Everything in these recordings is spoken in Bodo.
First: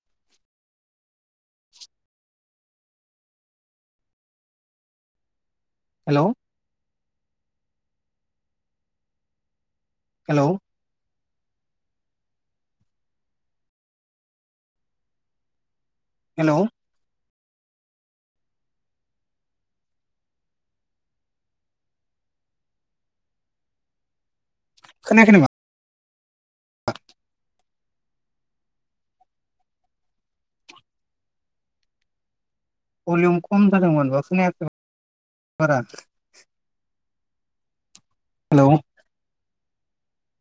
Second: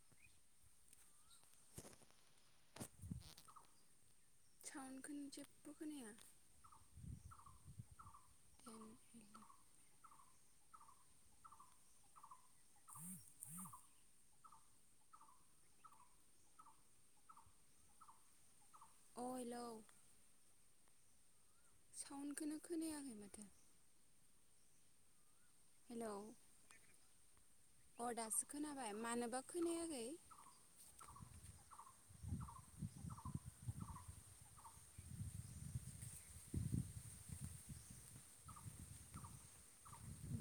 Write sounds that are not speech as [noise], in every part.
[inaudible] [inaudible] हेल' अ हेल' हेल' अ हेलौ साउन्डखौनो खोनायाखै माथो खोनायाखै नामा? हेलौ अ दासो खोनाबाय मानोबा खोनायाखै भलिउम खम जादोंमोन बेयाव खोनायाखैमोन बारा हेल'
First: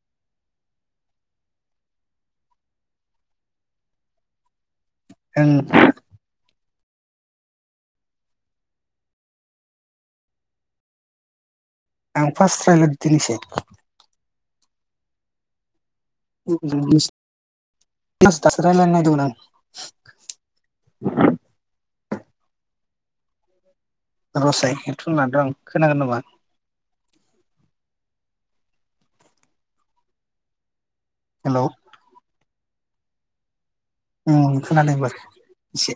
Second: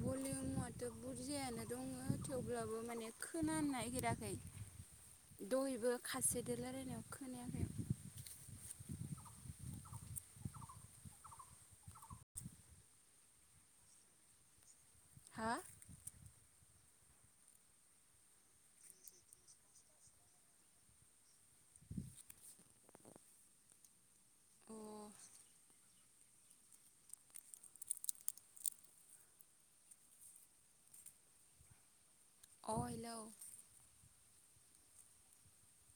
भलियमआथ' बुरजायानो दङ थेवब्लाबो माने खोनानो नागिराखै ओं दहयबो खासे दो रायलायनायाव खोनायाखै आं फास्ट रायज्लायदों दिनैसो हा [unintelligible] फारस दासो रायज्लायनो नागिरदोंमोन आं रसाय अ हेदफन लानो आं खोनागोन नामा हेल' अ हेलौ खोनादों इबार एसे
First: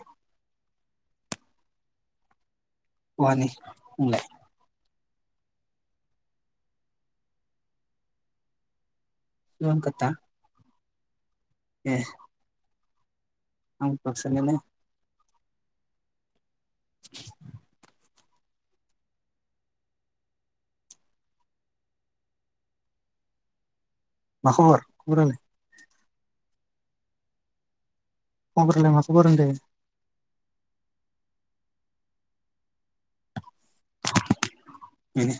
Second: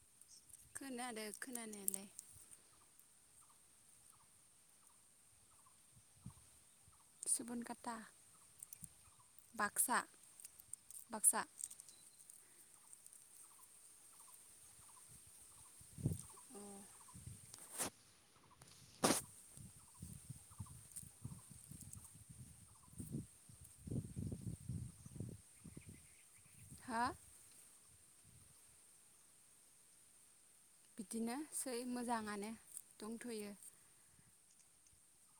खोनादों खोनानायालाय बहानि बुंलाय सुबुनखाता [inaudible] बाक्सा ए आंबो बाक्सानिआनो अ [inaudible] मा खबर खबरालाय हा खबरालाय मा खबर होनदो बिदिनोसै मोजाङानो दंथ'यो। उम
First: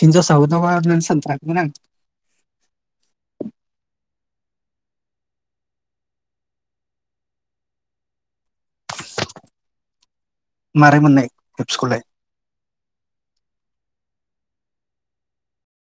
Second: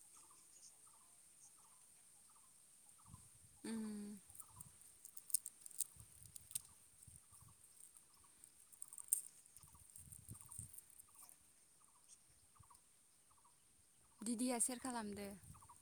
हिनजावसा फोरदो माथो होनो सानथ्राखैमोन आं। उम माबारै मोननाय एपसखौलाय दिदिया सेयार खालामदो